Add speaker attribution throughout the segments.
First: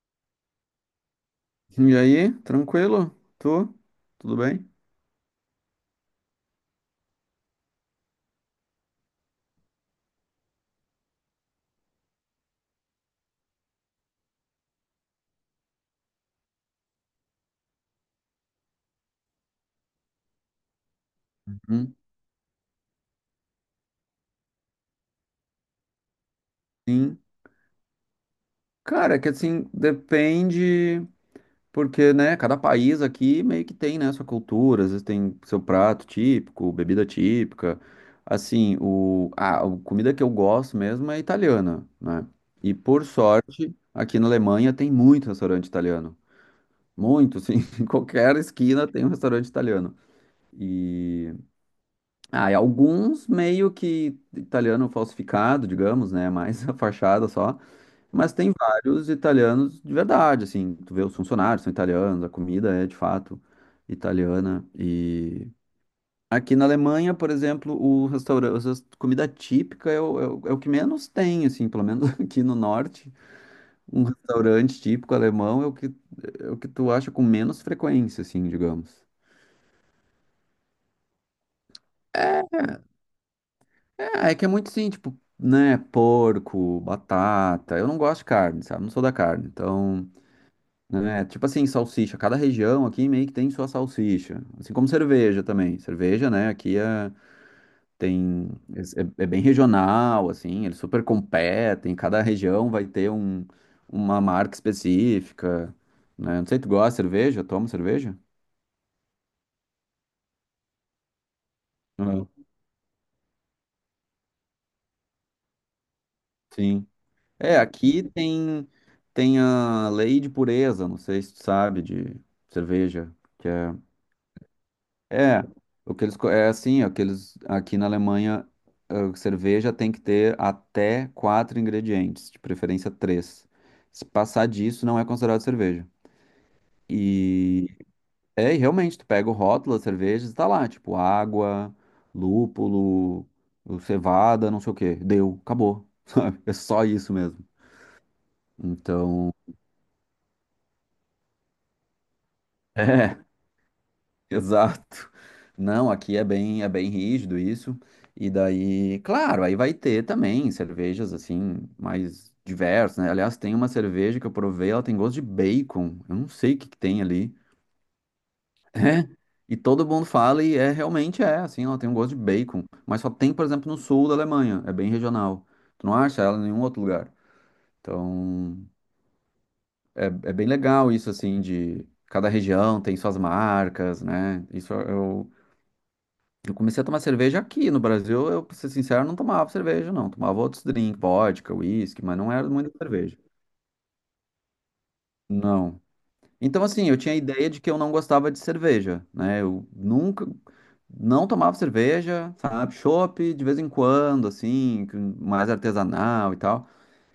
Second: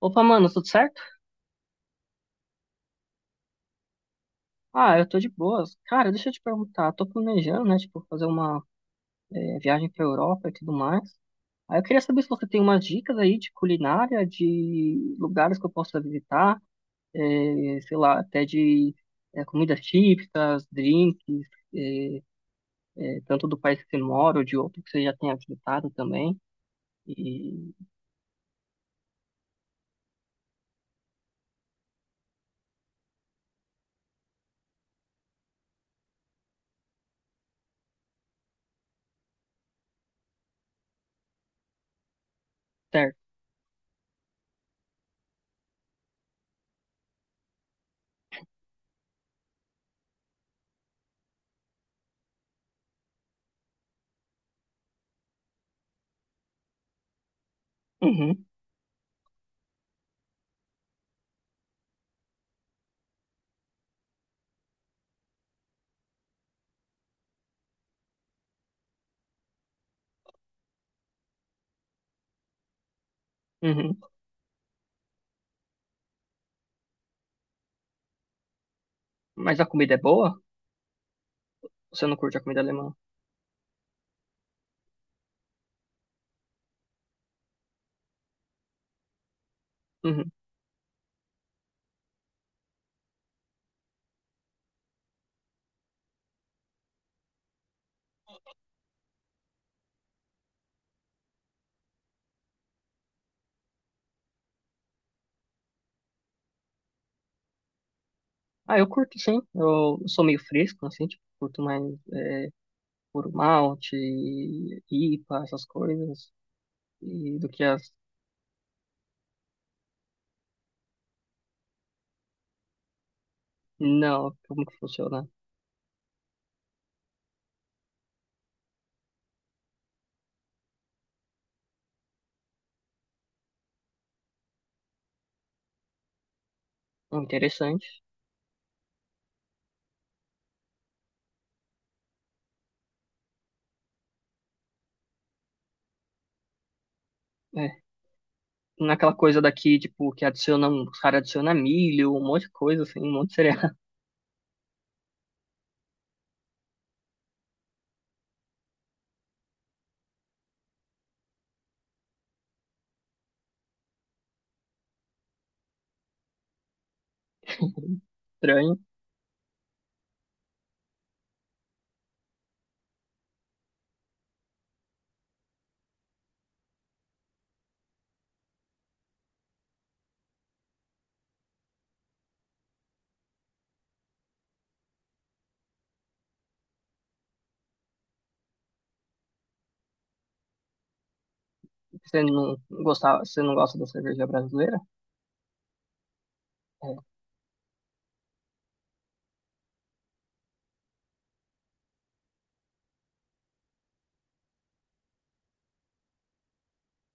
Speaker 1: Opa, mano, tudo certo?
Speaker 2: E aí, tranquilo? Tu? Tudo bem?
Speaker 1: Ah, eu tô de boas. Cara, deixa eu te perguntar, tô planejando, né, tipo, fazer uma viagem pra Europa e tudo mais. Aí eu queria saber se você tem umas dicas aí de culinária, de lugares que eu possa visitar, sei lá, até de comidas típicas, drinks,
Speaker 2: Uhum.
Speaker 1: tanto do país que você mora ou de outro que você já tenha visitado também.
Speaker 2: Sim.
Speaker 1: E,
Speaker 2: Cara, é que assim, depende, porque, né, cada país aqui meio que tem, né, sua cultura, às vezes tem seu prato típico, bebida típica. Assim, a comida que eu gosto mesmo é italiana, né? E por
Speaker 1: certo.
Speaker 2: sorte, aqui na Alemanha tem muito restaurante italiano. Muito, assim, em qualquer esquina tem um restaurante italiano. E e alguns meio que italiano falsificado, digamos, né? Mais a fachada só. Mas
Speaker 1: Uhum,
Speaker 2: tem vários italianos de verdade, assim. Tu vê os funcionários são italianos, a comida é de fato italiana. E aqui na Alemanha, por exemplo, o restaurante, a comida típica é o que menos tem, assim, pelo menos aqui no norte.
Speaker 1: uhum.
Speaker 2: Um restaurante típico alemão é o que tu acha com menos frequência, assim, digamos.
Speaker 1: Mas a comida é boa? Você não curte a comida alemã?
Speaker 2: É, é que é muito sim, tipo, né, porco, batata. Eu não gosto de carne, sabe? Não sou da carne. Então,
Speaker 1: Uhum.
Speaker 2: né, tipo assim, salsicha. Cada região aqui meio que tem sua salsicha. Assim como cerveja também. Cerveja, né, aqui é, tem, é, é é bem regional, assim, eles super competem. Cada região vai ter um, uma marca específica, né? Não sei, tu gosta de cerveja? Toma cerveja?
Speaker 1: Ah, eu curto sim. Eu sou meio fresco, assim, tipo, curto mais
Speaker 2: Não.
Speaker 1: puro malte, IPA, essas coisas,
Speaker 2: Sim.
Speaker 1: e do
Speaker 2: É,
Speaker 1: que as...
Speaker 2: aqui tem a lei de pureza, não sei se tu sabe, de cerveja,
Speaker 1: Não, como que funciona?
Speaker 2: é, o que eles, é assim, ó, que eles, aqui na Alemanha, a cerveja tem que ter até quatro ingredientes, de preferência três. Se passar disso, não é considerado cerveja. E,
Speaker 1: Interessante.
Speaker 2: e realmente, tu pega o rótulo das cervejas, tá lá, tipo, água, lúpulo, cevada, não sei o quê, deu, acabou, sabe? É só isso mesmo.
Speaker 1: É. Naquela
Speaker 2: Então...
Speaker 1: coisa daqui, tipo, que adiciona, os caras adicionam milho, um monte de coisa, assim, um monte de cereal
Speaker 2: Exato. Não, aqui é bem rígido isso. E daí, claro, aí vai ter também cervejas assim mais diversas, né? Aliás, tem uma cerveja que eu provei, ela tem gosto de bacon. Eu não sei o que que tem ali.
Speaker 1: estranho.
Speaker 2: É. E todo mundo fala e realmente é, assim, ela tem um gosto de bacon, mas só tem, por exemplo, no sul da Alemanha, é bem regional. Tu não acha ela em nenhum outro lugar. Então, é bem legal isso assim de cada região tem suas marcas, né? Eu comecei a tomar cerveja aqui no Brasil. Eu, pra ser sincero, não tomava cerveja, não. Tomava outros drinks, vodka, uísque, mas
Speaker 1: Você
Speaker 2: não era
Speaker 1: não
Speaker 2: muito cerveja.
Speaker 1: gostava, você não gosta da cerveja brasileira?
Speaker 2: Não. Então, assim, eu
Speaker 1: É,
Speaker 2: tinha a ideia de que eu não gostava de cerveja, né? Eu nunca, Não tomava cerveja, sabe? Chopp de vez em quando, assim, mais artesanal e tal.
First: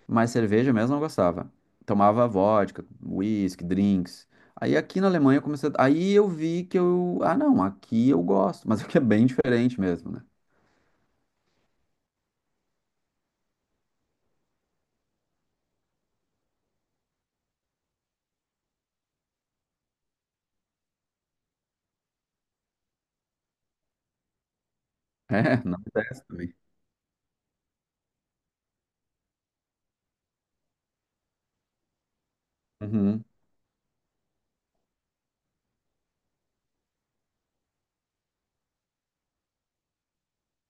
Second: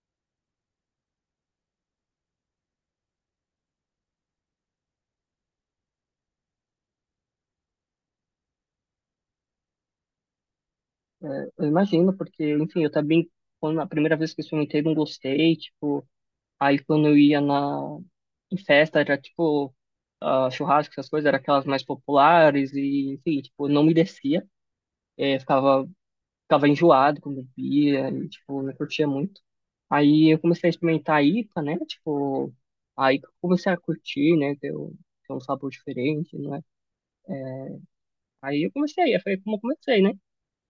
Speaker 2: Mas cerveja mesmo não gostava. Tomava vodka, whisky, drinks. Aí aqui na Alemanha eu comecei. A- Aí eu vi que eu. Ah, não, aqui eu gosto, mas aqui é bem diferente mesmo, né?
Speaker 1: eu imagino, porque, enfim, eu também, quando a primeira vez que experimentei, não gostei, tipo, aí quando eu ia na em festa, era tipo ah, churrasco, essas coisas, era aquelas mais populares e, enfim, tipo, não me descia.
Speaker 2: É, não.
Speaker 1: Ficava,
Speaker 2: Acontece.
Speaker 1: ficava enjoado quando bebia e, tipo, não curtia muito. Aí eu comecei a experimentar a IPA, né? Tipo, aí
Speaker 2: Uhum.
Speaker 1: que eu comecei a curtir, né? Ter um sabor diferente, não é? Aí eu comecei, aí foi como eu comecei, né?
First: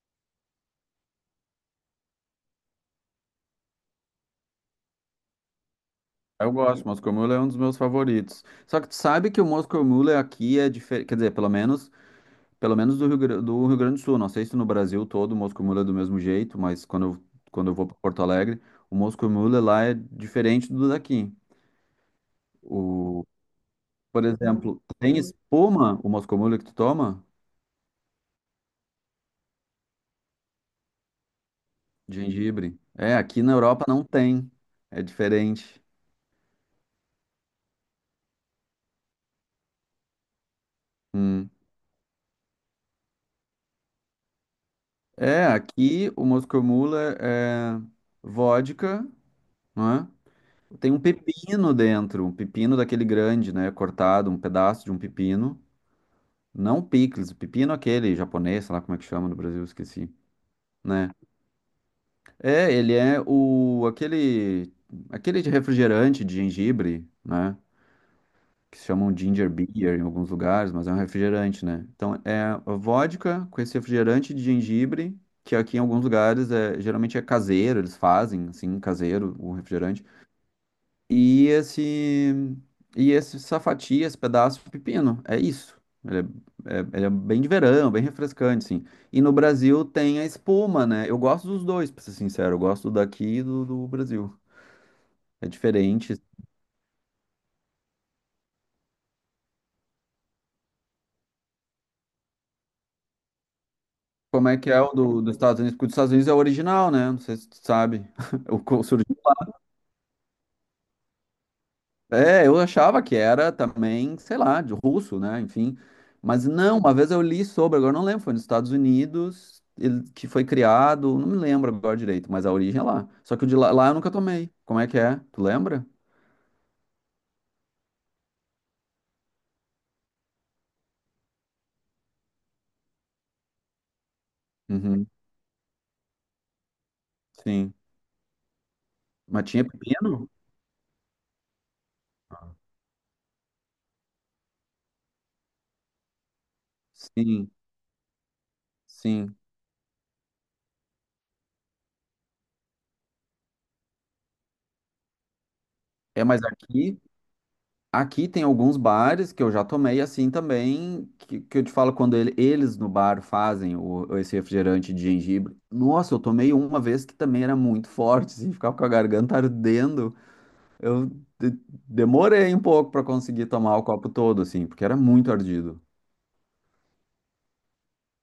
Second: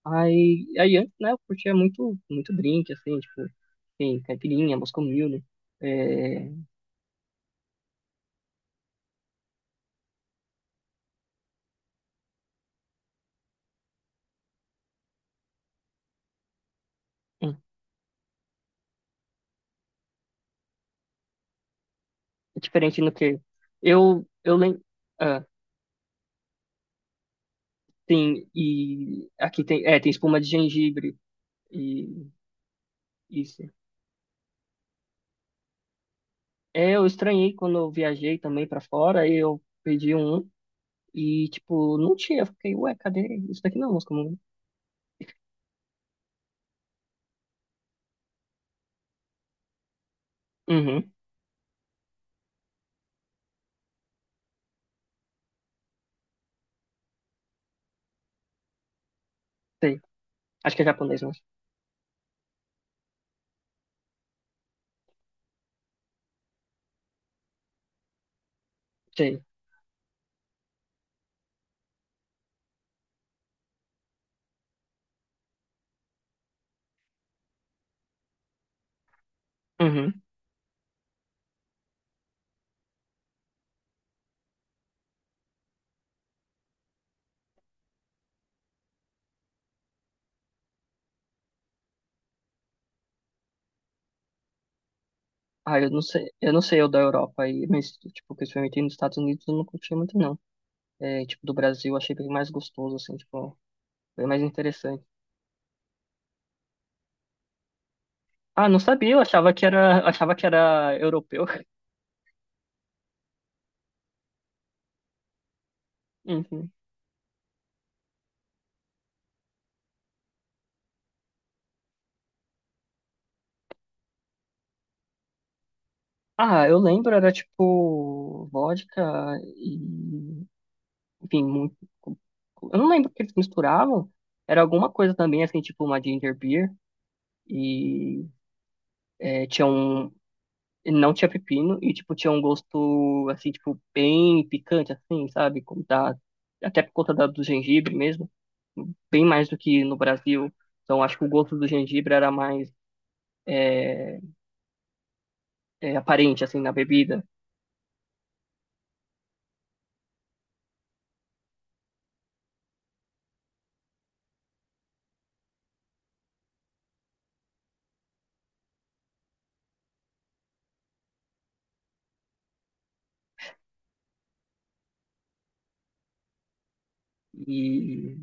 Speaker 1: Aí, aí antes, né, eu curtia muito, muito drink, assim, tipo, assim, caipirinha, Moscow Mule,
Speaker 2: Eu
Speaker 1: né?
Speaker 2: gosto, Moscow Mule é um dos meus favoritos. Só que tu sabe que o Moscow Mule aqui é diferente, quer dizer, pelo menos do Rio Grande do Sul. Não sei se no Brasil todo o Moscow Mule é do mesmo jeito, mas quando eu vou para Porto Alegre, o Moscow Mule lá é diferente do daqui.
Speaker 1: É diferente no
Speaker 2: O,
Speaker 1: que eu
Speaker 2: por
Speaker 1: eu lembro,
Speaker 2: exemplo, tem
Speaker 1: ah,
Speaker 2: espuma o Moscow Mule que tu toma?
Speaker 1: tem e aqui tem, é, tem espuma de gengibre
Speaker 2: De
Speaker 1: e
Speaker 2: gengibre. É, aqui na
Speaker 1: isso.
Speaker 2: Europa não tem. É diferente.
Speaker 1: É, eu estranhei quando eu viajei também pra fora, aí eu pedi um e
Speaker 2: Hum.
Speaker 1: tipo, não tinha, eu fiquei, ué, cadê? Isso daqui não é música comum.
Speaker 2: É, aqui o Moscow Mule é vodka, né? Tem um
Speaker 1: Uhum,
Speaker 2: pepino dentro, um pepino daquele grande, né? Cortado, um pedaço de um pepino. Não picles, o pepino é aquele japonês, sei lá como é que chama no Brasil,
Speaker 1: sei.
Speaker 2: esqueci,
Speaker 1: Acho que é
Speaker 2: né?
Speaker 1: japonês, mas
Speaker 2: É, ele é o aquele aquele de refrigerante de gengibre, né? Que se chamam
Speaker 1: sei.
Speaker 2: ginger beer em alguns lugares, mas é um refrigerante, né? Então é a vodka com esse refrigerante de gengibre, que aqui em alguns lugares é geralmente caseiro, eles fazem assim caseiro o refrigerante.
Speaker 1: Uhum.
Speaker 2: e esse e esse safati, esse pedaço de pepino. É isso. Ele ele é bem de verão, bem refrescante, sim. E no Brasil tem a espuma, né? Eu gosto dos dois, pra ser sincero. Eu gosto daqui e do Brasil. É
Speaker 1: Ah,
Speaker 2: diferente.
Speaker 1: eu não sei o da Europa aí, mas tipo, o que eu experimentei nos Estados Unidos eu não curti muito não. É, tipo, do Brasil eu achei bem mais gostoso assim, tipo, bem mais
Speaker 2: Como é que é
Speaker 1: interessante.
Speaker 2: dos Estados Unidos? Porque o dos Estados Unidos é o original, né? Não sei se tu sabe. O
Speaker 1: Ah, não
Speaker 2: co-
Speaker 1: sabia, eu achava que era europeu.
Speaker 2: É, eu achava que era também, sei lá, de russo, né? Enfim. Mas
Speaker 1: Uhum.
Speaker 2: não, uma vez eu li sobre, agora não lembro, foi nos Estados Unidos, ele, que foi criado, não me lembro agora direito, mas a origem é lá. Só que lá eu nunca tomei. Como é que é? Tu lembra?
Speaker 1: Ah, eu lembro, era tipo vodka e, enfim, muito, eu não lembro o que eles misturavam. Era alguma
Speaker 2: Uhum,
Speaker 1: coisa também, assim, tipo uma ginger beer
Speaker 2: sim.
Speaker 1: e
Speaker 2: Mas
Speaker 1: é,
Speaker 2: tinha
Speaker 1: tinha um,
Speaker 2: pepino?
Speaker 1: não tinha pepino e, tipo, tinha um gosto, assim, tipo, bem picante, assim, sabe? Como da, até por conta da, do
Speaker 2: Sim,
Speaker 1: gengibre mesmo, bem
Speaker 2: sim.
Speaker 1: mais do que no Brasil. Então, acho que o gosto do gengibre era mais é,
Speaker 2: É, mas
Speaker 1: aparente, assim, na
Speaker 2: aqui.
Speaker 1: bebida.
Speaker 2: Aqui tem alguns bares que eu já tomei assim também, que eu te falo eles no bar fazem o, esse refrigerante de gengibre. Nossa, eu tomei uma vez que também era muito forte, assim, ficava com a garganta ardendo. Eu de- Demorei um pouco para conseguir tomar o copo todo, assim, porque era muito ardido.
Speaker 1: E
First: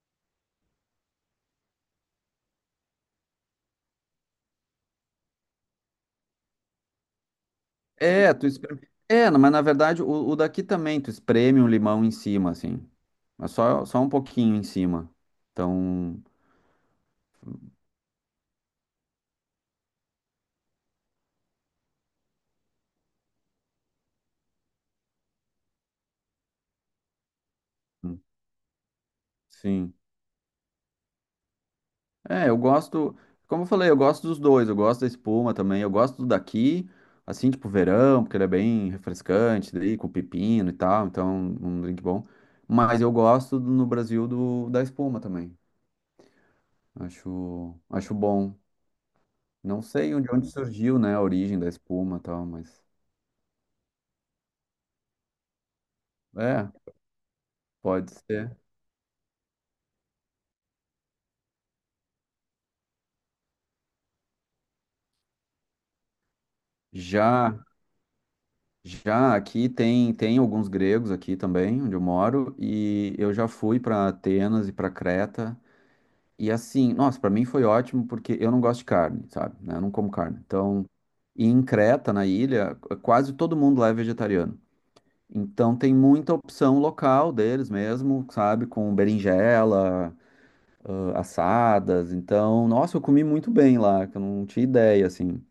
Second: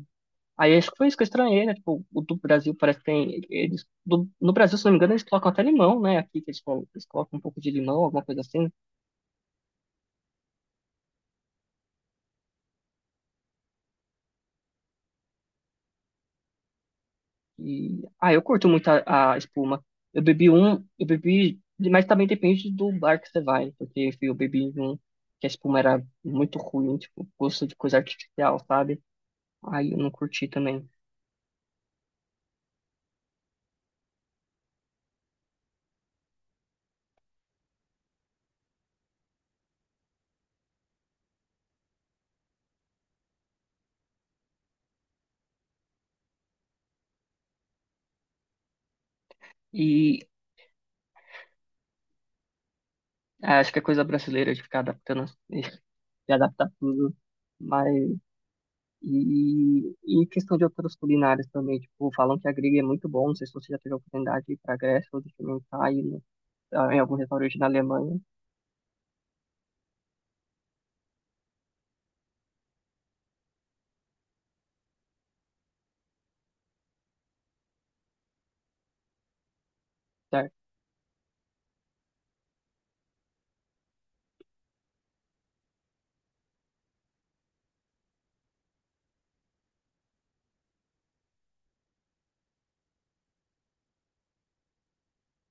Speaker 1: aí acho que foi isso que eu estranhei, né? Tipo, o do Brasil parece que tem. Eles, no Brasil, se não me engano, eles colocam até limão, né? Aqui que eles, eles colocam um pouco de limão, alguma
Speaker 2: É,
Speaker 1: coisa
Speaker 2: tu
Speaker 1: assim.
Speaker 2: espreme... É, não, mas na verdade o daqui também, tu espreme um limão em cima, assim, mas só um pouquinho em cima. Então,
Speaker 1: E ah, eu curto muito a espuma. Eu bebi um, eu bebi, mas também depende do bar que você vai, porque enfim, eu bebi em um que a espuma era muito ruim, tipo, gosto de coisa
Speaker 2: hum,
Speaker 1: artificial, sabe? Aí
Speaker 2: sim.
Speaker 1: eu não curti também.
Speaker 2: É, eu gosto, como eu falei, eu gosto dos dois, eu gosto da espuma também, eu gosto do daqui, assim, tipo verão, porque ele é bem refrescante, daí com pepino e tal, então um drink bom. Mas eu gosto no Brasil da espuma também. Acho bom. Não sei
Speaker 1: E
Speaker 2: onde surgiu, né, a origem da espuma e tal, mas
Speaker 1: ah, acho que é coisa brasileira de ficar adaptando, de adaptar
Speaker 2: é,
Speaker 1: tudo.
Speaker 2: pode
Speaker 1: Mas
Speaker 2: ser.
Speaker 1: e questão de outras culinárias também, tipo, falam que a grega é muito bom, não sei se você já teve a oportunidade de ir pra Grécia ou de experimentar aí ah, em algum
Speaker 2: Já,
Speaker 1: restaurante na Alemanha,
Speaker 2: já aqui tem alguns gregos aqui também, onde eu moro, e eu já fui para Atenas e para Creta. E assim, nossa, pra mim foi ótimo porque eu não gosto de carne, sabe? Né? Eu não como carne.
Speaker 1: certo?
Speaker 2: Então, e em Creta, na ilha, quase todo mundo lá é vegetariano. Então tem muita opção local deles mesmo, sabe? Com berinjela, ah, assadas. Então, nossa, eu comi muito bem lá, que eu não tinha ideia, assim.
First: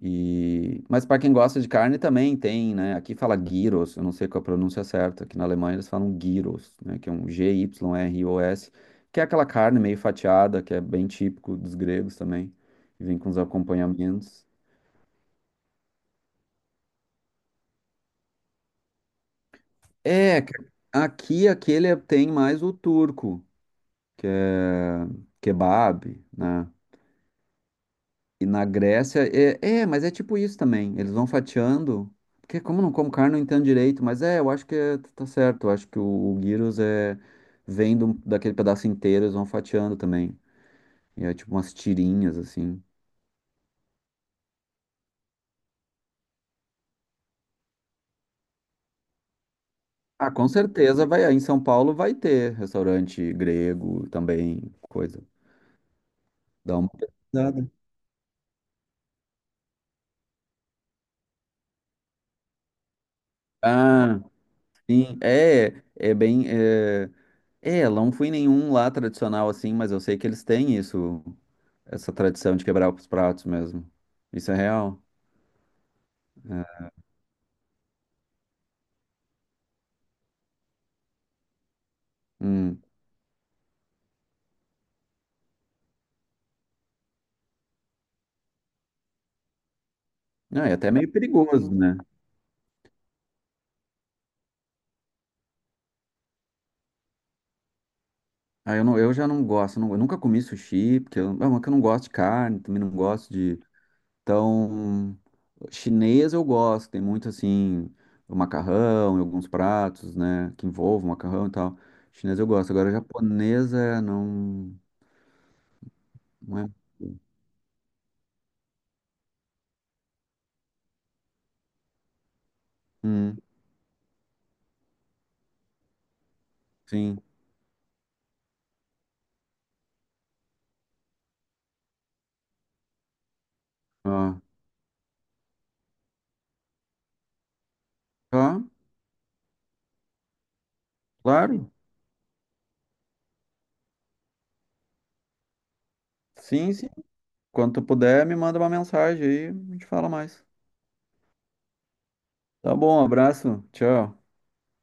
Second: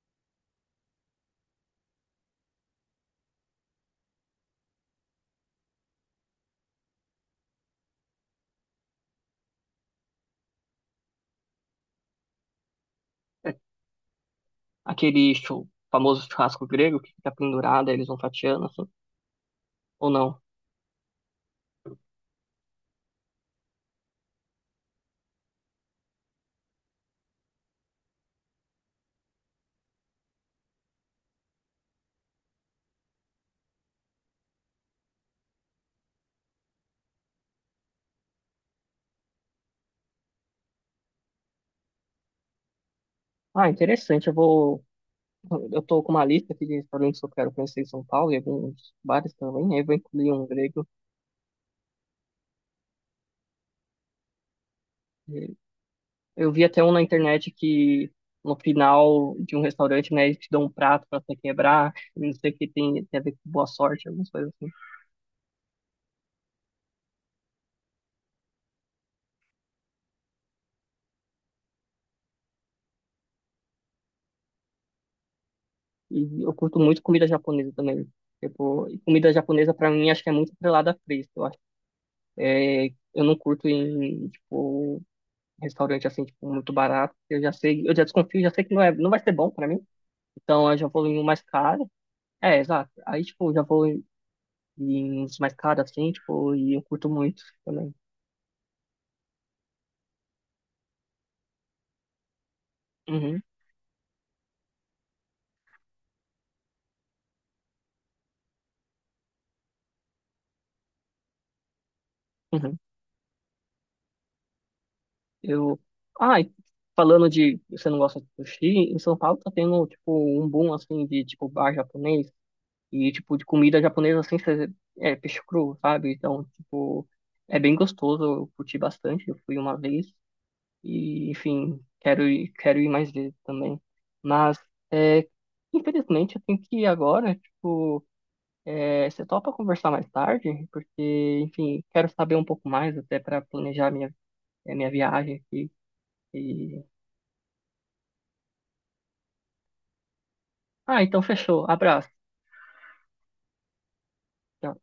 Speaker 2: E... Mas para quem gosta de carne também tem, né? Aqui fala gyros, eu não sei qual é a pronúncia certa. Aqui na Alemanha eles falam gyros, né? Que é um G-Y-R-O-S, que é aquela carne meio fatiada, que é bem típico dos gregos também. E vem com os
Speaker 1: É
Speaker 2: acompanhamentos.
Speaker 1: aquele famoso churrasco grego que fica pendurado, aí eles vão fatiando, assim, ou não?
Speaker 2: É, aqui tem mais o turco, que é kebab, né? E na Grécia, mas é tipo isso também. Eles vão fatiando. Porque como eu não como carne, não entendo direito. Mas é, eu acho tá certo. Eu acho que o gyros é, daquele pedaço inteiro, eles vão fatiando também. E é tipo umas tirinhas, assim.
Speaker 1: Ah, interessante, eu vou... Eu tô com uma lista aqui de restaurantes que eu quero conhecer em São Paulo e alguns bares também, aí eu vou
Speaker 2: Ah,
Speaker 1: incluir um
Speaker 2: com
Speaker 1: grego.
Speaker 2: certeza vai. Aí em São Paulo vai ter restaurante grego também, coisa.
Speaker 1: Eu vi
Speaker 2: Dá
Speaker 1: até
Speaker 2: uma
Speaker 1: um na internet
Speaker 2: pesquisada.
Speaker 1: que no final de um restaurante, né, eles te dão um prato pra você quebrar, e não sei o que tem, tem a ver com boa sorte,
Speaker 2: Ah,
Speaker 1: algumas coisas assim.
Speaker 2: sim. Não fui em nenhum lá tradicional assim, mas eu sei que eles têm isso. Essa tradição de quebrar os pratos mesmo. Isso é real.
Speaker 1: E eu curto
Speaker 2: É.
Speaker 1: muito comida japonesa também. Tipo, e comida japonesa pra mim acho que é muito atrelada a preço, eu acho.
Speaker 2: Hum.
Speaker 1: É, eu não curto em, tipo, restaurante assim, tipo, muito barato. Eu já sei, eu já desconfio, já sei que não é, não vai ser bom pra mim.
Speaker 2: Não,
Speaker 1: Então
Speaker 2: e
Speaker 1: eu já
Speaker 2: até
Speaker 1: vou
Speaker 2: meio
Speaker 1: em um mais
Speaker 2: perigoso,
Speaker 1: caro.
Speaker 2: né?
Speaker 1: É, exato. Aí, tipo, eu já vou em, em uns mais caros assim, tipo, e eu curto muito também.
Speaker 2: Eu já não gosto, eu nunca comi sushi, porque eu, não, é que eu não gosto de carne, também não gosto
Speaker 1: Uhum,
Speaker 2: de. Então, chinês eu gosto, tem muito assim, o macarrão e alguns pratos, né, que envolvem macarrão e tal. Chinês eu gosto,
Speaker 1: uhum.
Speaker 2: agora japonesa não,
Speaker 1: Eu. Ah, e
Speaker 2: não é.
Speaker 1: falando de você não gosta de sushi, em São Paulo tá tendo, tipo, um boom, assim, de, tipo, bar japonês e,
Speaker 2: Hum,
Speaker 1: tipo, de comida japonesa, assim, cê- é peixe cru, sabe? Então, tipo,
Speaker 2: sim.
Speaker 1: é bem gostoso, eu curti bastante, eu fui uma vez e, enfim, quero ir mais vezes também.
Speaker 2: Ah,
Speaker 1: Mas, é, infelizmente, eu tenho que ir agora, tipo,
Speaker 2: tá,
Speaker 1: é, você topa conversar mais tarde? Porque,
Speaker 2: claro.
Speaker 1: enfim, quero saber um pouco mais até para planejar minha, é, minha viagem aqui
Speaker 2: Sim,
Speaker 1: e
Speaker 2: sim. Quando tu puder, me manda uma mensagem aí, a gente fala mais.
Speaker 1: ah, então fechou. Abraço.
Speaker 2: Tá bom, abraço. Tchau.
Speaker 1: Tchau.